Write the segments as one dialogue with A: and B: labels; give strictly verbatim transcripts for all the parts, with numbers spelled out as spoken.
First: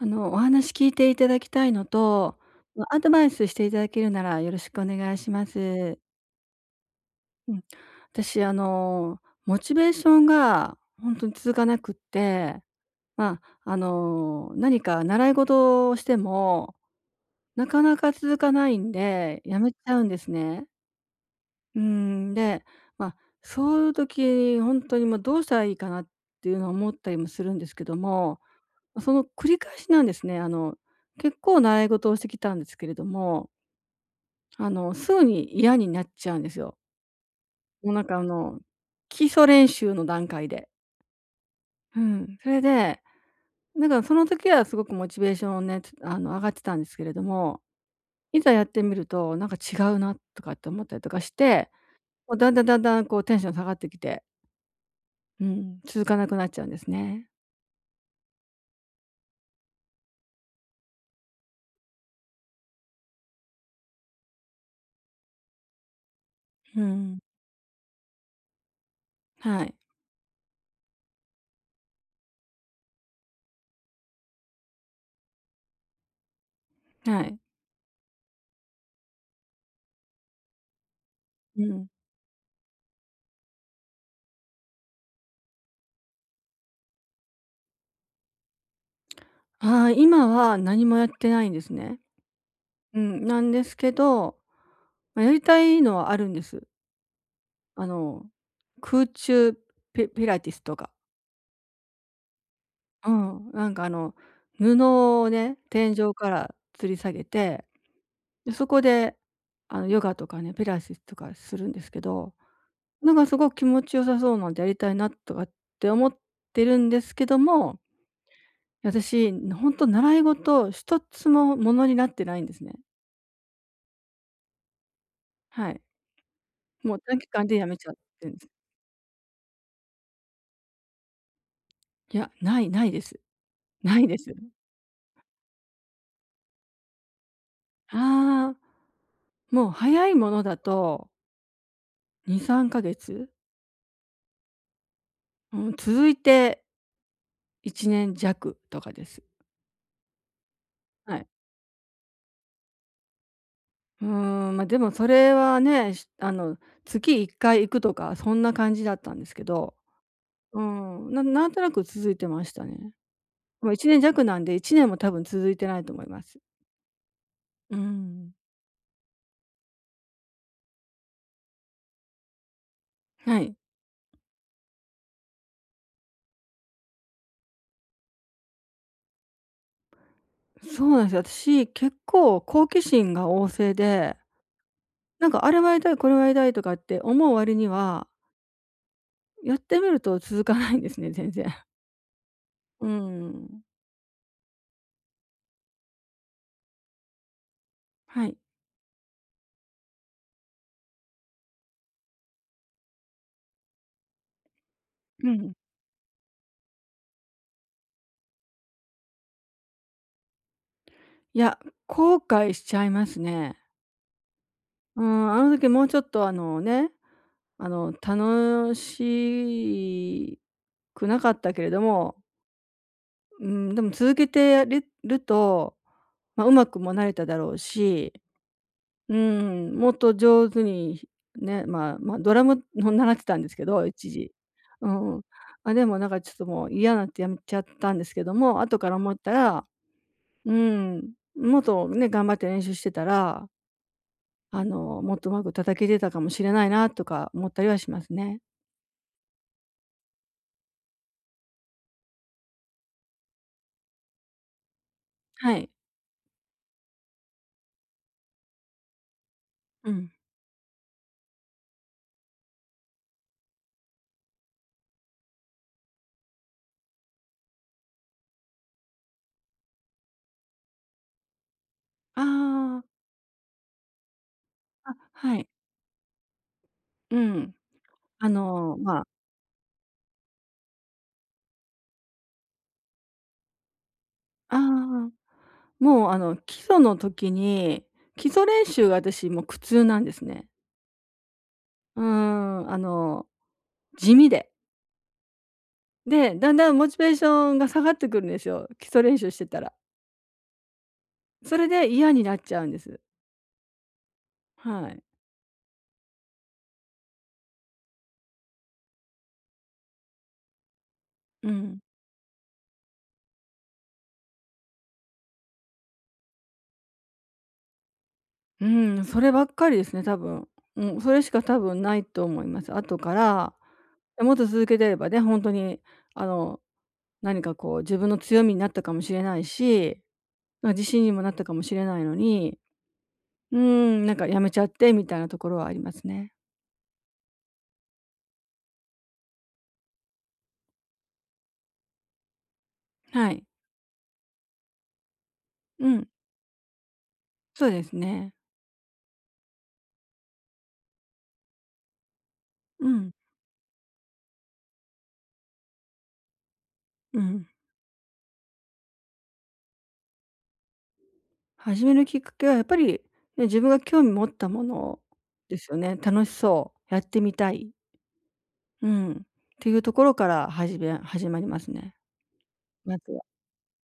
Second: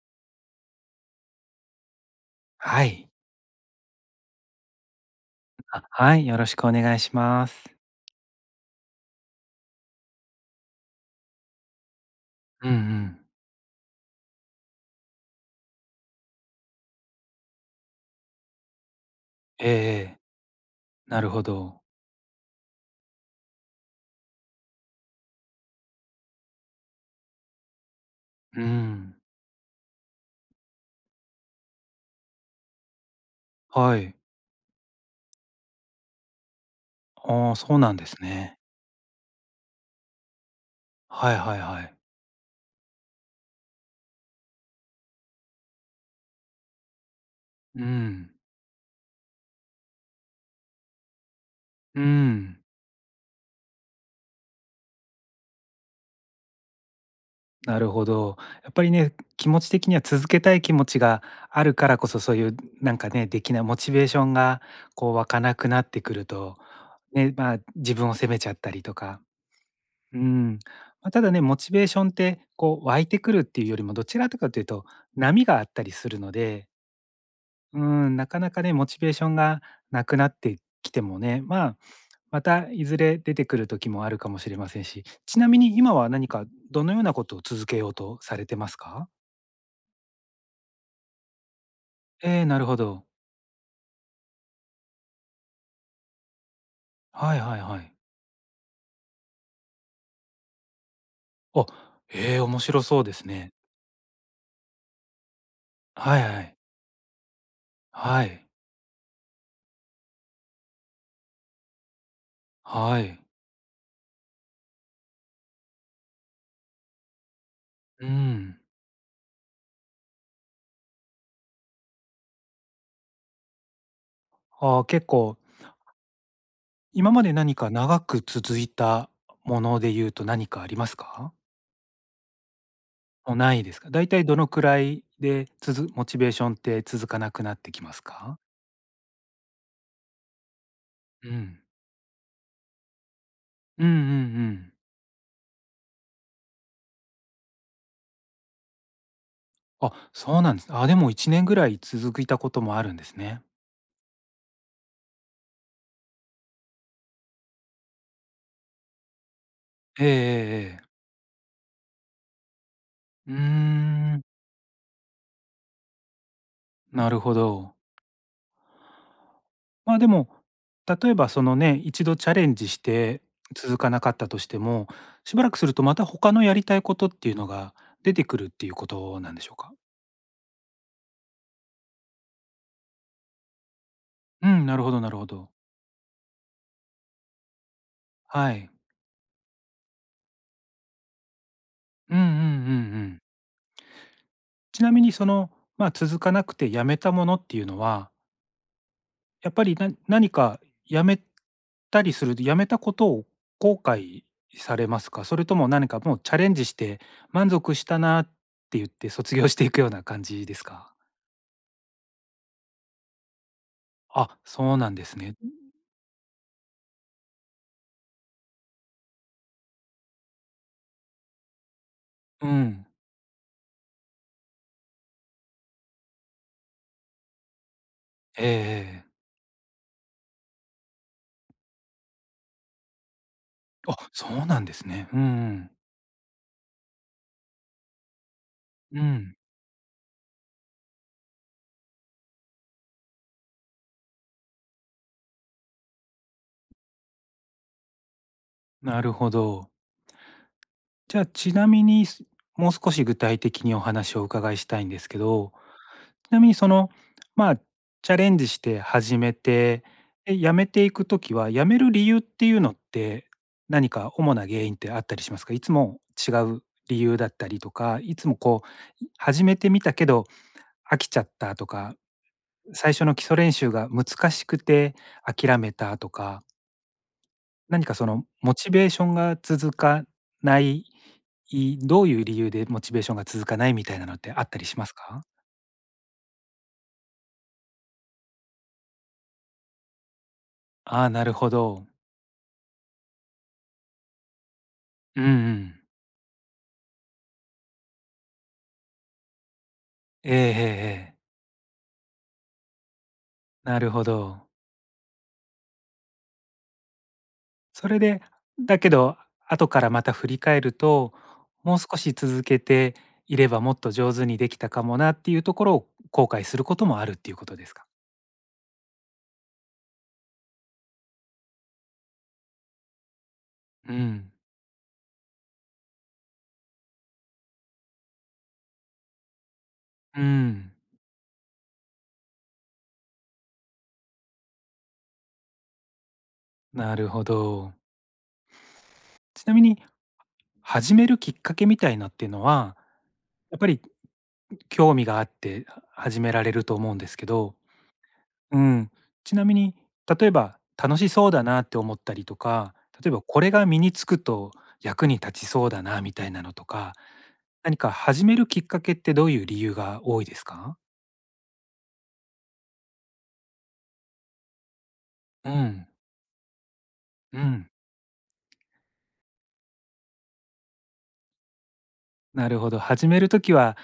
A: あの、お話聞いていただきたいのと、
B: は
A: まア
B: い。
A: ドバイスしていただけるならよろしくお願いしま
B: あ、
A: す。
B: はい、よろしくお願いしま
A: うん。
B: す。
A: 私、あの、モチベーションが本当に続かなくって、
B: うんうん。
A: ま、ああの、何か習い事をしても、なかなか続かないんで、や
B: ええ
A: めち
B: え
A: ゃうんで
B: え、
A: すね。
B: なるほ
A: う
B: ど。
A: ん、で、まあ、そういう時に本当にもうどうしたらいいかなっていうのを思ったりもするんですけども、
B: う
A: そ
B: ん、
A: の繰り返しなんですね。あの、結構習い事をしてきたんですけれども、
B: はい。
A: あの、すぐに嫌になっちゃうんですよ。
B: ああ、そう
A: も
B: な
A: う
B: ん
A: なん
B: です
A: かあ
B: ね。
A: の、基礎練習の段階で。
B: はいはいはい。
A: うん。それで、なんかその時はすごくモチベーションをね、つあの、上がってたんですけれども、
B: うん、
A: いざやってみると、なんか違うなとかって思ったりとかして、
B: う
A: もうだん
B: ん、
A: だんだんだんこうテンション下がってきて、うん、続かなくなっちゃうんですね。
B: なるほど。やっぱりね、気持ち的には続けたい気持ちがあるからこそ、そういうなんかね、できないモチベーションがこう湧かなくなってくると、
A: うん。
B: ね、まあ、自分を責めちゃったりとか。
A: はい。
B: うん。まあ、ただね、モチベーションってこう湧いてくるっていうよりも、どちらとかというと、波があったりするので
A: はい。
B: うーん、なかなかね、モチベーションがなくなってきてもね、ま
A: う
B: あ、
A: ん。
B: またいずれ出てくる時もあるかもしれませんし、ちなみに今は何かどのようなことを続けようとされてますか？
A: ああ、今は何もやってないんですね。
B: ええ、なるほ
A: う
B: ど。
A: ん、なんですけど、ま、やりたいのはあるんです。
B: はいはいは
A: あ
B: い。
A: の、空中ピピラティスとか。
B: あ、ええ、面白そう
A: う
B: です
A: ん、
B: ね。
A: なんかあの、布をね、天井
B: はい
A: か
B: は
A: ら
B: い。
A: 吊り下げて、
B: はい。
A: で、そこで、あの、ヨガとかね、ピラティスとかするんですけど、
B: は
A: なん
B: い。
A: かすごく気持ちよさそうなんでやりたいなとかって思ってるんですけども、
B: うん。
A: 私、本当習い事一つもものになってないんですね。
B: ああ、結構、
A: はい。もう
B: 今
A: 短
B: ま
A: 期
B: で
A: 間で
B: 何
A: や
B: か
A: めちゃっ
B: 長く
A: てるんです。
B: 続いたもので言うと何かありますか？
A: いや、ないないです。
B: もうないですか？
A: な
B: だ
A: い
B: いた
A: で
B: い
A: す。
B: どのくらいで、つづモチベーションって続かなくなってきますか？
A: ああ、もう早いものだと
B: うん。
A: に、さんかげつ、
B: うんうんうん。
A: うん、続いていちねん弱とかです。
B: あ、そうなんです。あ、でも
A: はい。
B: いちねんぐらい続いたこともあるんですね。
A: うーん、ま、でもそれはね、しあの、月いっかい行くとかそんな感じだったんですけど、
B: えええ
A: う
B: えええ。
A: ん、ななんとなく続いてましたね。
B: うー
A: もういちねん
B: ん、
A: 弱なんでいちねんも多分続いてないと思います。
B: なるほど。
A: うん。
B: まあ、でも、例えばそのね、一度チャレンジして
A: はい。
B: 続かなかったとしても、しばらくするとまた他のやりたいことっていうのが出てくるっていうことなんでしょうか？
A: そうなんですよ。私、結構好奇心が旺盛で、
B: うん、なるほどなるほ
A: なんかあ
B: ど。
A: れはやりたい、これはやりたいとかって思う割には
B: はい。
A: やってみると続かないんですね、全然。
B: うんうんうんう
A: う
B: ん。
A: ん。
B: ちなみにその、まあ、続かなくてやめたものっていうのは、
A: はい。
B: やっぱりな何かやめたりすると、やめたことを後悔されますか？
A: う
B: それ
A: ん。
B: とも何かもうチャレンジして、満足したなって言って卒業していくような感じですか？
A: いや、後悔しちゃいますね。
B: あ、そうなん
A: う
B: です
A: ん、あ
B: ね。
A: の時もうちょっとあのね、あの楽しくなかったけれども、
B: うん。
A: うん、でも続けてやると、まあ、うまくもなれただろうし、
B: ええええ。
A: うん、もっと上手に、ね、まあ、まあ、ドラムの習ってたんですけど、
B: あ、
A: 一
B: そ
A: 時。
B: うなんです
A: う
B: ね。うん
A: ん。
B: うん。
A: あ、でもなんかちょっともう嫌になってやめちゃったんですけども、後から
B: う
A: 思った
B: ん、
A: ら、うん、もっとね、頑張って練習してたら、あの、もっとうまく叩けてたかもしれないなとか思ったりはしますね。
B: なるほど。じゃあ、ちなみに、すもう少し具体的にお話をお伺いしたいんですけど、
A: はい。
B: ちなみにその、まあ、チャレンジして始めて、
A: うん。
B: で、やめていくときは、やめる理由っていうのって、何か主な原因ってあったりしますか？いつも違う理由だったりとか、いつもこう、始めてみたけど飽きちゃったとか、
A: ああ、
B: 最初の基礎練習が難しく
A: あ、
B: て
A: はい。
B: 諦めたとか、
A: うん。
B: 何かその
A: あ
B: モチ
A: の、
B: ベーシ
A: ま
B: ョ
A: あ、
B: ンが続かない、いどういう理由でモチベーションが続かないみたいなのってあったりします
A: ああ、
B: か？
A: もうあの、基礎の時に、基礎練習が私もう苦痛なんですね。
B: ああー、なるほど。
A: うーん、あの、地味で。
B: うんうん。
A: で、だんだんモチベーションが下がってくるんですよ、基礎練習してたら。
B: ええええええ。
A: それで嫌になっちゃうんです。
B: なるほど。
A: はい。
B: それで、だけど、後からまた振り返ると、
A: う
B: も
A: ん。
B: う少し続けていればもっと上手にできたかもなっていうところを後悔することもあるっていうことですか？
A: うん、そればっかりですね、多分。うん、それしか多分ないと思います。後から、
B: うん。
A: もっと続けてればね、本当に、あの、何かこう自分の強みになったかもしれないし、
B: う
A: ま、
B: ん。
A: 自信にもなったかもしれないのに、うーん、なんかやめちゃってみたいなところはありますね。
B: なるほど。ちなみに始めるきっかけみたいなっていうのは、
A: はい。
B: やっぱり興味があって
A: うん、
B: 始められると思うんですけど。
A: そうですね。
B: うん。ちなみに、例えば楽しそうだなって思ったりとか、
A: う
B: 例
A: ん。
B: えばこれが身につくと役に立ちそうだなみたいなのとか、
A: うん、
B: 何か始めるきっかけってどういう理由が多いですか？
A: 始めるきっかけはやっぱり、ね、自分が興味持ったもの
B: う
A: ですよ
B: ん、
A: ね。楽しそう、やってみ
B: う
A: た
B: ん。
A: い、うん、っていうところから始め始まりますね、
B: なるほど。
A: ま
B: 始
A: ず
B: め
A: は。
B: る時は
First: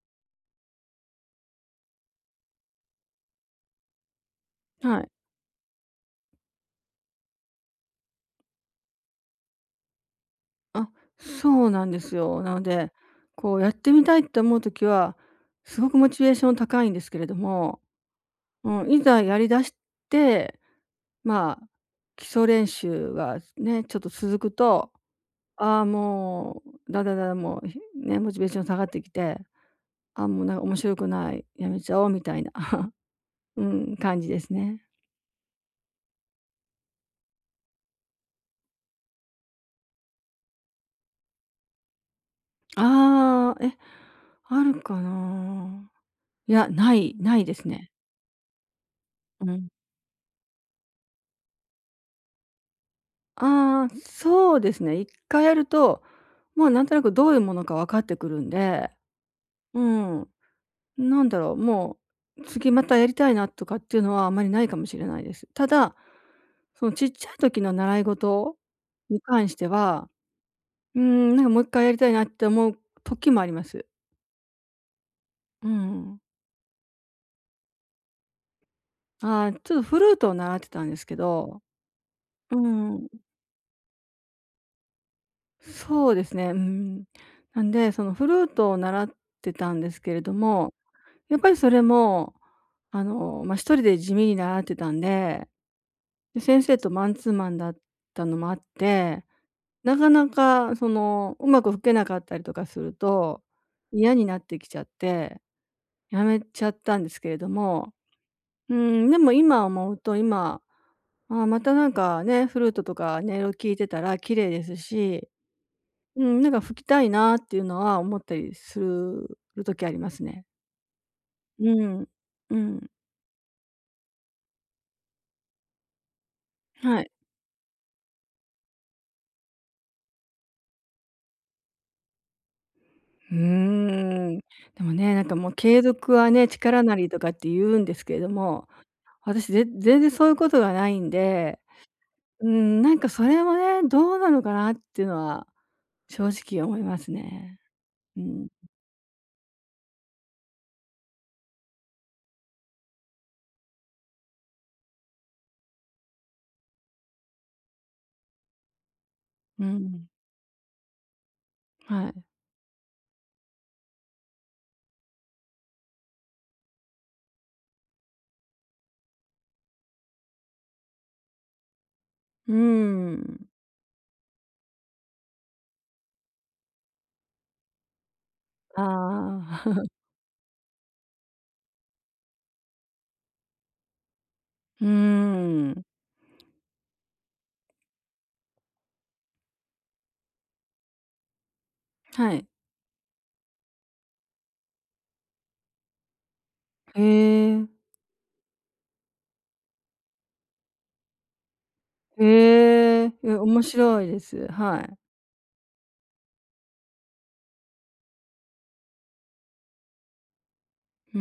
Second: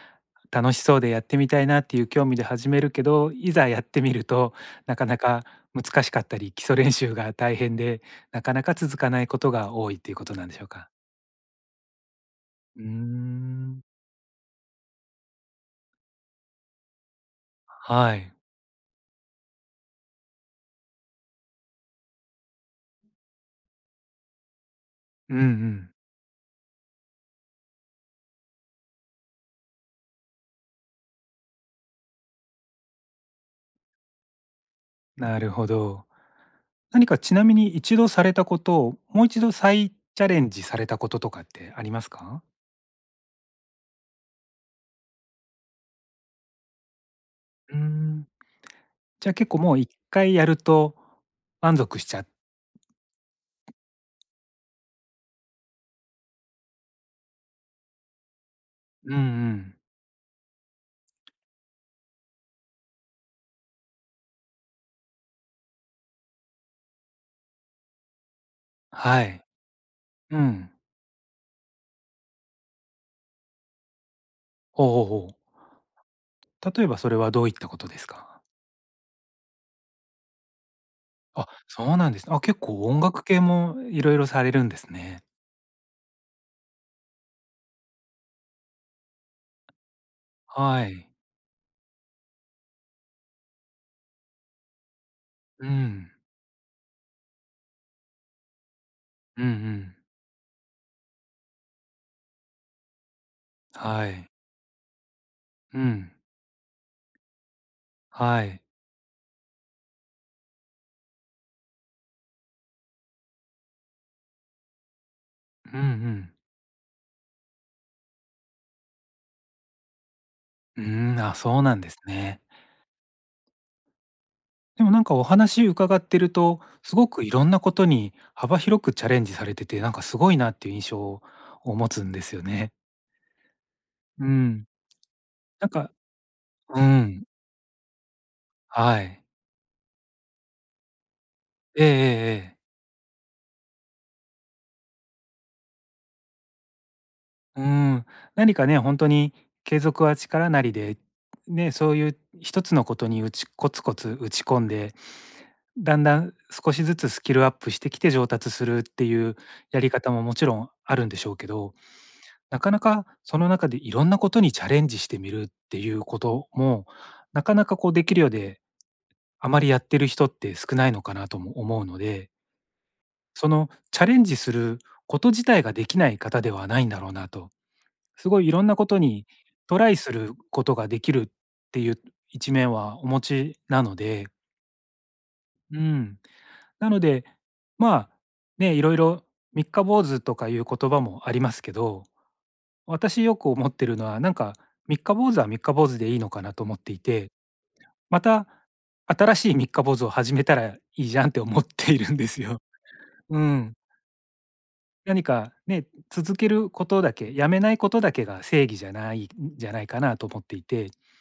B: 楽しそうでやってみたいなっていう興味で始めるけど、いざやってみるとな
A: は
B: か
A: い。
B: なか難しかったり、基礎練習が大変で、なかなか続かないことが多いっていうことなんでしょう
A: あ、
B: か？
A: そうなんですよ。なの
B: うー
A: で、こうやっ
B: ん。
A: てみたいって思うときは、すごくモチベーション高いんですけれども、
B: はい。
A: うん、いざやりだして、まあ、基礎練習がね、ちょっと続くと、
B: うんう
A: ああ、
B: ん。
A: もう、だだだだ、もう、ひね、モチベーション下がってきて、あ、もうなんか面白くない、やめちゃおうみたいな、うん、感じですね。
B: なるほど。何かちなみに一度されたことを、もう一度再チャレンジされたこととかってありますか？
A: ああ、え、あるかな。いや、ないないです
B: うー
A: ね。
B: ん。じゃあ、
A: う
B: 結構
A: ん。
B: もう一回やると満足しちゃ
A: ああ、そうですね。一回やると、もうなんとなくどういうものか分かってくるんで、
B: うんうん。
A: うん、なんだろう、もう次またやりたいなとかっていうのはあまりないかもしれないです。ただ、そのちっちゃい時の習い事に
B: はい。
A: 関しては、
B: うん。
A: うん、なんかもう一回やりたいなって思う時もあります。
B: ほうほうほう。
A: うん。
B: 例えばそれはどういったことですか？
A: ああ、ちょっとフルートを習ってたんですけ
B: あ、
A: ど、
B: そうなんですね。あ、
A: う
B: 結構音
A: ん。
B: 楽系もいろいろされるんですね。
A: そうですね、うん。なんで、そのフルートを習ってたんですけれども、
B: はい。
A: やっぱりそれも、あの、まあ、一人で地味に習ってたんで、
B: うん。
A: で、先生とマンツーマンだったのもあって、
B: うんうん。
A: なかなかその、うまく吹けなかったりとかすると、
B: は
A: 嫌に
B: い。
A: なってきちゃって、
B: うん。
A: やめちゃったんですけれども、
B: はい。
A: うん、でも今思うと、今、あまたなんかね、フルートとか音色聞いてたら綺麗ですし、
B: うんう
A: う
B: ん。
A: ん、なんか吹きたいなっていうのは思ったりする時ありますね。
B: うーん、あ、そう
A: う
B: なんです
A: ん。
B: ね。
A: うん。
B: でもなんかお話伺ってると、す
A: は
B: ご
A: い。
B: くいろんなことに幅広くチャレンジされてて、なんかすごいなっていう印象を持つんですよね。
A: うー
B: う
A: ん。
B: ん。
A: でもね、なんかもう
B: なん
A: 継
B: か
A: 続はね、
B: う
A: 力なりと
B: ん、
A: かって言うんですけれども、
B: はい。
A: 私ぜ全然そういうことがないんで、
B: ええええ
A: う
B: ええ。
A: ん、なんかそれもね、どうなのかなっていうのは正直思いますね。
B: うん、
A: うん。
B: 何かね、本当に継続は力なりで、ね、そういう一つのことに打ちコツコツ打ち込んで、だんだん少しずつスキルアップしてきて上達するっていう
A: う
B: やり
A: ん。
B: 方ももちろんあるんでしょうけど、
A: はい。
B: なかなかその中でいろんなことにチャレンジしてみるっていうことも、なかなかこうできるようで、あまりやってる人って少ないのかなとも思うので、
A: うーん。
B: そのチャレンジすること自体ができない方ではないんだろうなと、すごいいろんな
A: あ
B: ことに
A: あ。
B: ト ライすることができるっていう一面はお持ちなので、
A: うー
B: う
A: ん、
B: ん。なので、まあ、ね、いろいろ三日坊主とかいう言葉もありますけど、
A: はい。
B: 私よく思ってるのは、なんか、三日坊主は三日坊主でいいのかなと思って
A: へ
B: いて、
A: え、
B: また新しい三日坊主を始めたらいいじゃんって思っているんですよ。
A: へえ。え、
B: う
A: 面
B: ん。
A: 白いです。はい。
B: 何かね、続けることだけ、やめないことだけが正義じゃないんじゃないかなと思っていて、
A: うー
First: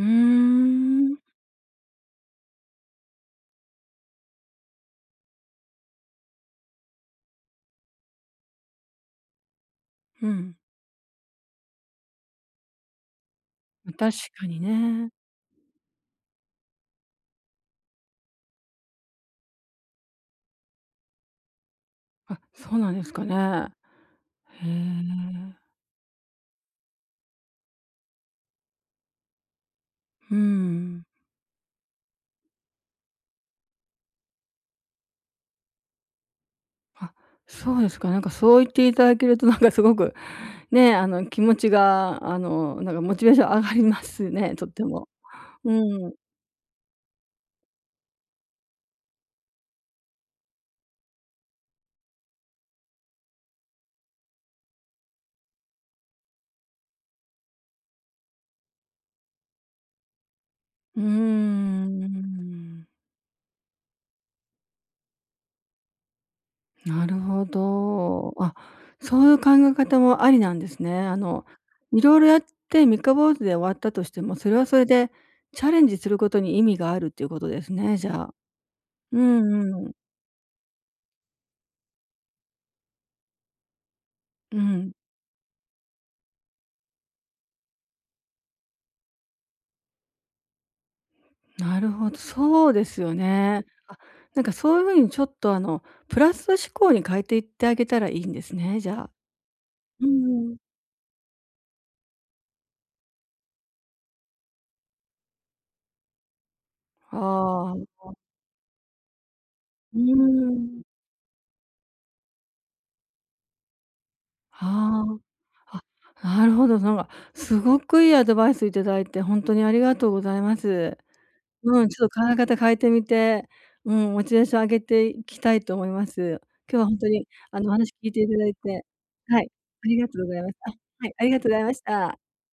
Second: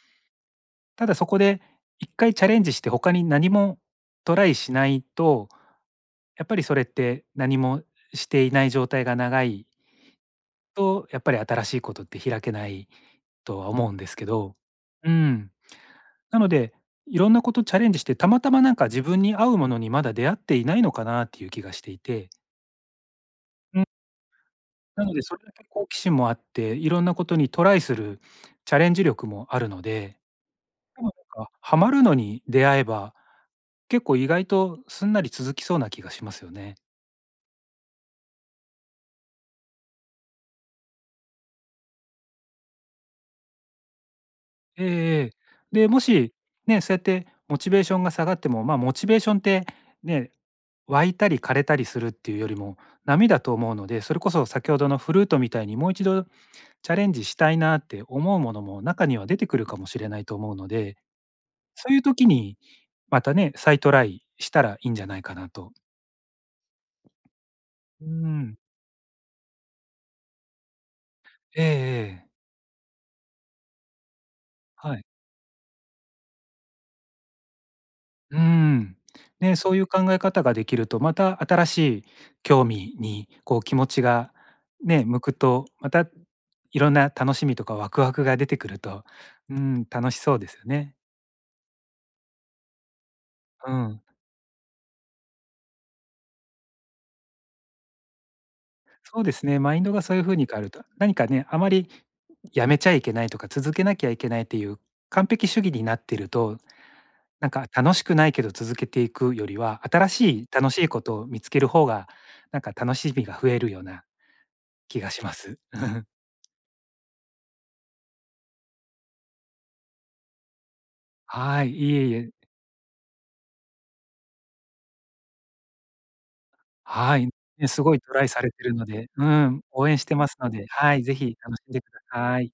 B: た
A: ん、
B: だそこで一回チャレンジして他に何もトライしないと、やっぱりそれって何もしていない状態が長い
A: うん。
B: と、やっぱり新しいことって開けないとは思
A: ま
B: うんです
A: 確
B: け
A: か
B: ど。
A: にね。
B: うん。なので、いろんなことチャレンジして、たまたまなんか自分に合うものにまだ出会っていないのかなっていう気がしていて、
A: あ、そうなんですかね。
B: うん。
A: へ
B: なのでそれだ
A: え。
B: け好奇心もあって、いろんなことにトライするチャレンジ力もあるので、
A: うー
B: 多
A: ん。
B: 分なんかハマるのに出会えば、結構意外とすんなり続きそうな気がしますよね。
A: あ、そうですか。なんかそう言っていただけるとなんかすごく、ね、あの、気持ちが、あの、なんかモチベーション上がりますね、とって
B: ええ
A: も。
B: ええ。
A: う
B: で、も
A: ん。
B: し、ね、そうやってモチベーションが下がっても、まあ、モチベーションってね、湧いたり枯れたりするっていうよりも、波だと思うので、それこそ先ほどのフルートみたいにもう一度チャレンジしたいなって思うものも中には出てくるかもしれないと思うので、
A: うー
B: そういう時に
A: ん。
B: またね、再トライしたらいいんじゃないかなと。
A: なるほ
B: うー
A: ど。あ、
B: ん。
A: そういう考え方もありなんですね。あの、
B: ええ
A: いろい
B: え
A: ろ
B: え。
A: やって三日坊主で終わったとしても、それはそれ
B: はい。
A: でチャレンジすることに意味があるっていうことですね、じゃあ。
B: うーん。
A: う
B: ね、そ
A: ん
B: ういう
A: うん。
B: 考え方ができると、また新しい興味にこう気持ちが
A: うん。
B: ね、向くと、またいろんな楽しみとかワクワクが出てくると、うん、楽しそうですよね。
A: なるほど、そうですよね。
B: う
A: あ、
B: ん。
A: なんかそういうふうにちょっとあの、プラス思考に変えていってあげたらいいんですね、じゃあ。
B: そうですね、マインドが
A: う
B: そういう
A: ん
B: 風に
A: う
B: 変
A: ん。
B: わると、何かね、あまりやめちゃいけないとか、続けなきゃいけないっていう完璧主義になってると、なんか
A: あ
B: 楽し
A: あ、う
B: くないけど続けていくよりは、新しい楽し
A: ん。
B: いことを見つける方が、なんか楽しみが増えるような気
A: あ
B: がします。
A: あ。あ、なるほど。なんか、すごくいいアドバイスいただいて、本当にありがとうございます。
B: はい、
A: うん、
B: い
A: ちょ
B: え
A: っ
B: い
A: と考
B: え、
A: え方変えてみて、うん、モチベーション上げていきたいと思います。今日は本当
B: は
A: に、
B: い。
A: あ
B: ね、
A: の、お
B: す
A: 話
B: ごい
A: 聞い
B: ト
A: て
B: ラ
A: い
B: イ
A: た
B: さ
A: だ
B: れ
A: い
B: てる
A: て、
B: ので、う
A: はい、
B: ん、応
A: あ
B: 援
A: り
B: し
A: が
B: て
A: とう
B: ま
A: ご
B: す
A: ざいま
B: の
A: し
B: で、
A: た。
B: はい、
A: はい、
B: ぜ
A: あり
B: ひ
A: がとうご
B: 楽
A: ざい
B: しん
A: ま
B: で
A: し
B: くだ
A: た。
B: さい。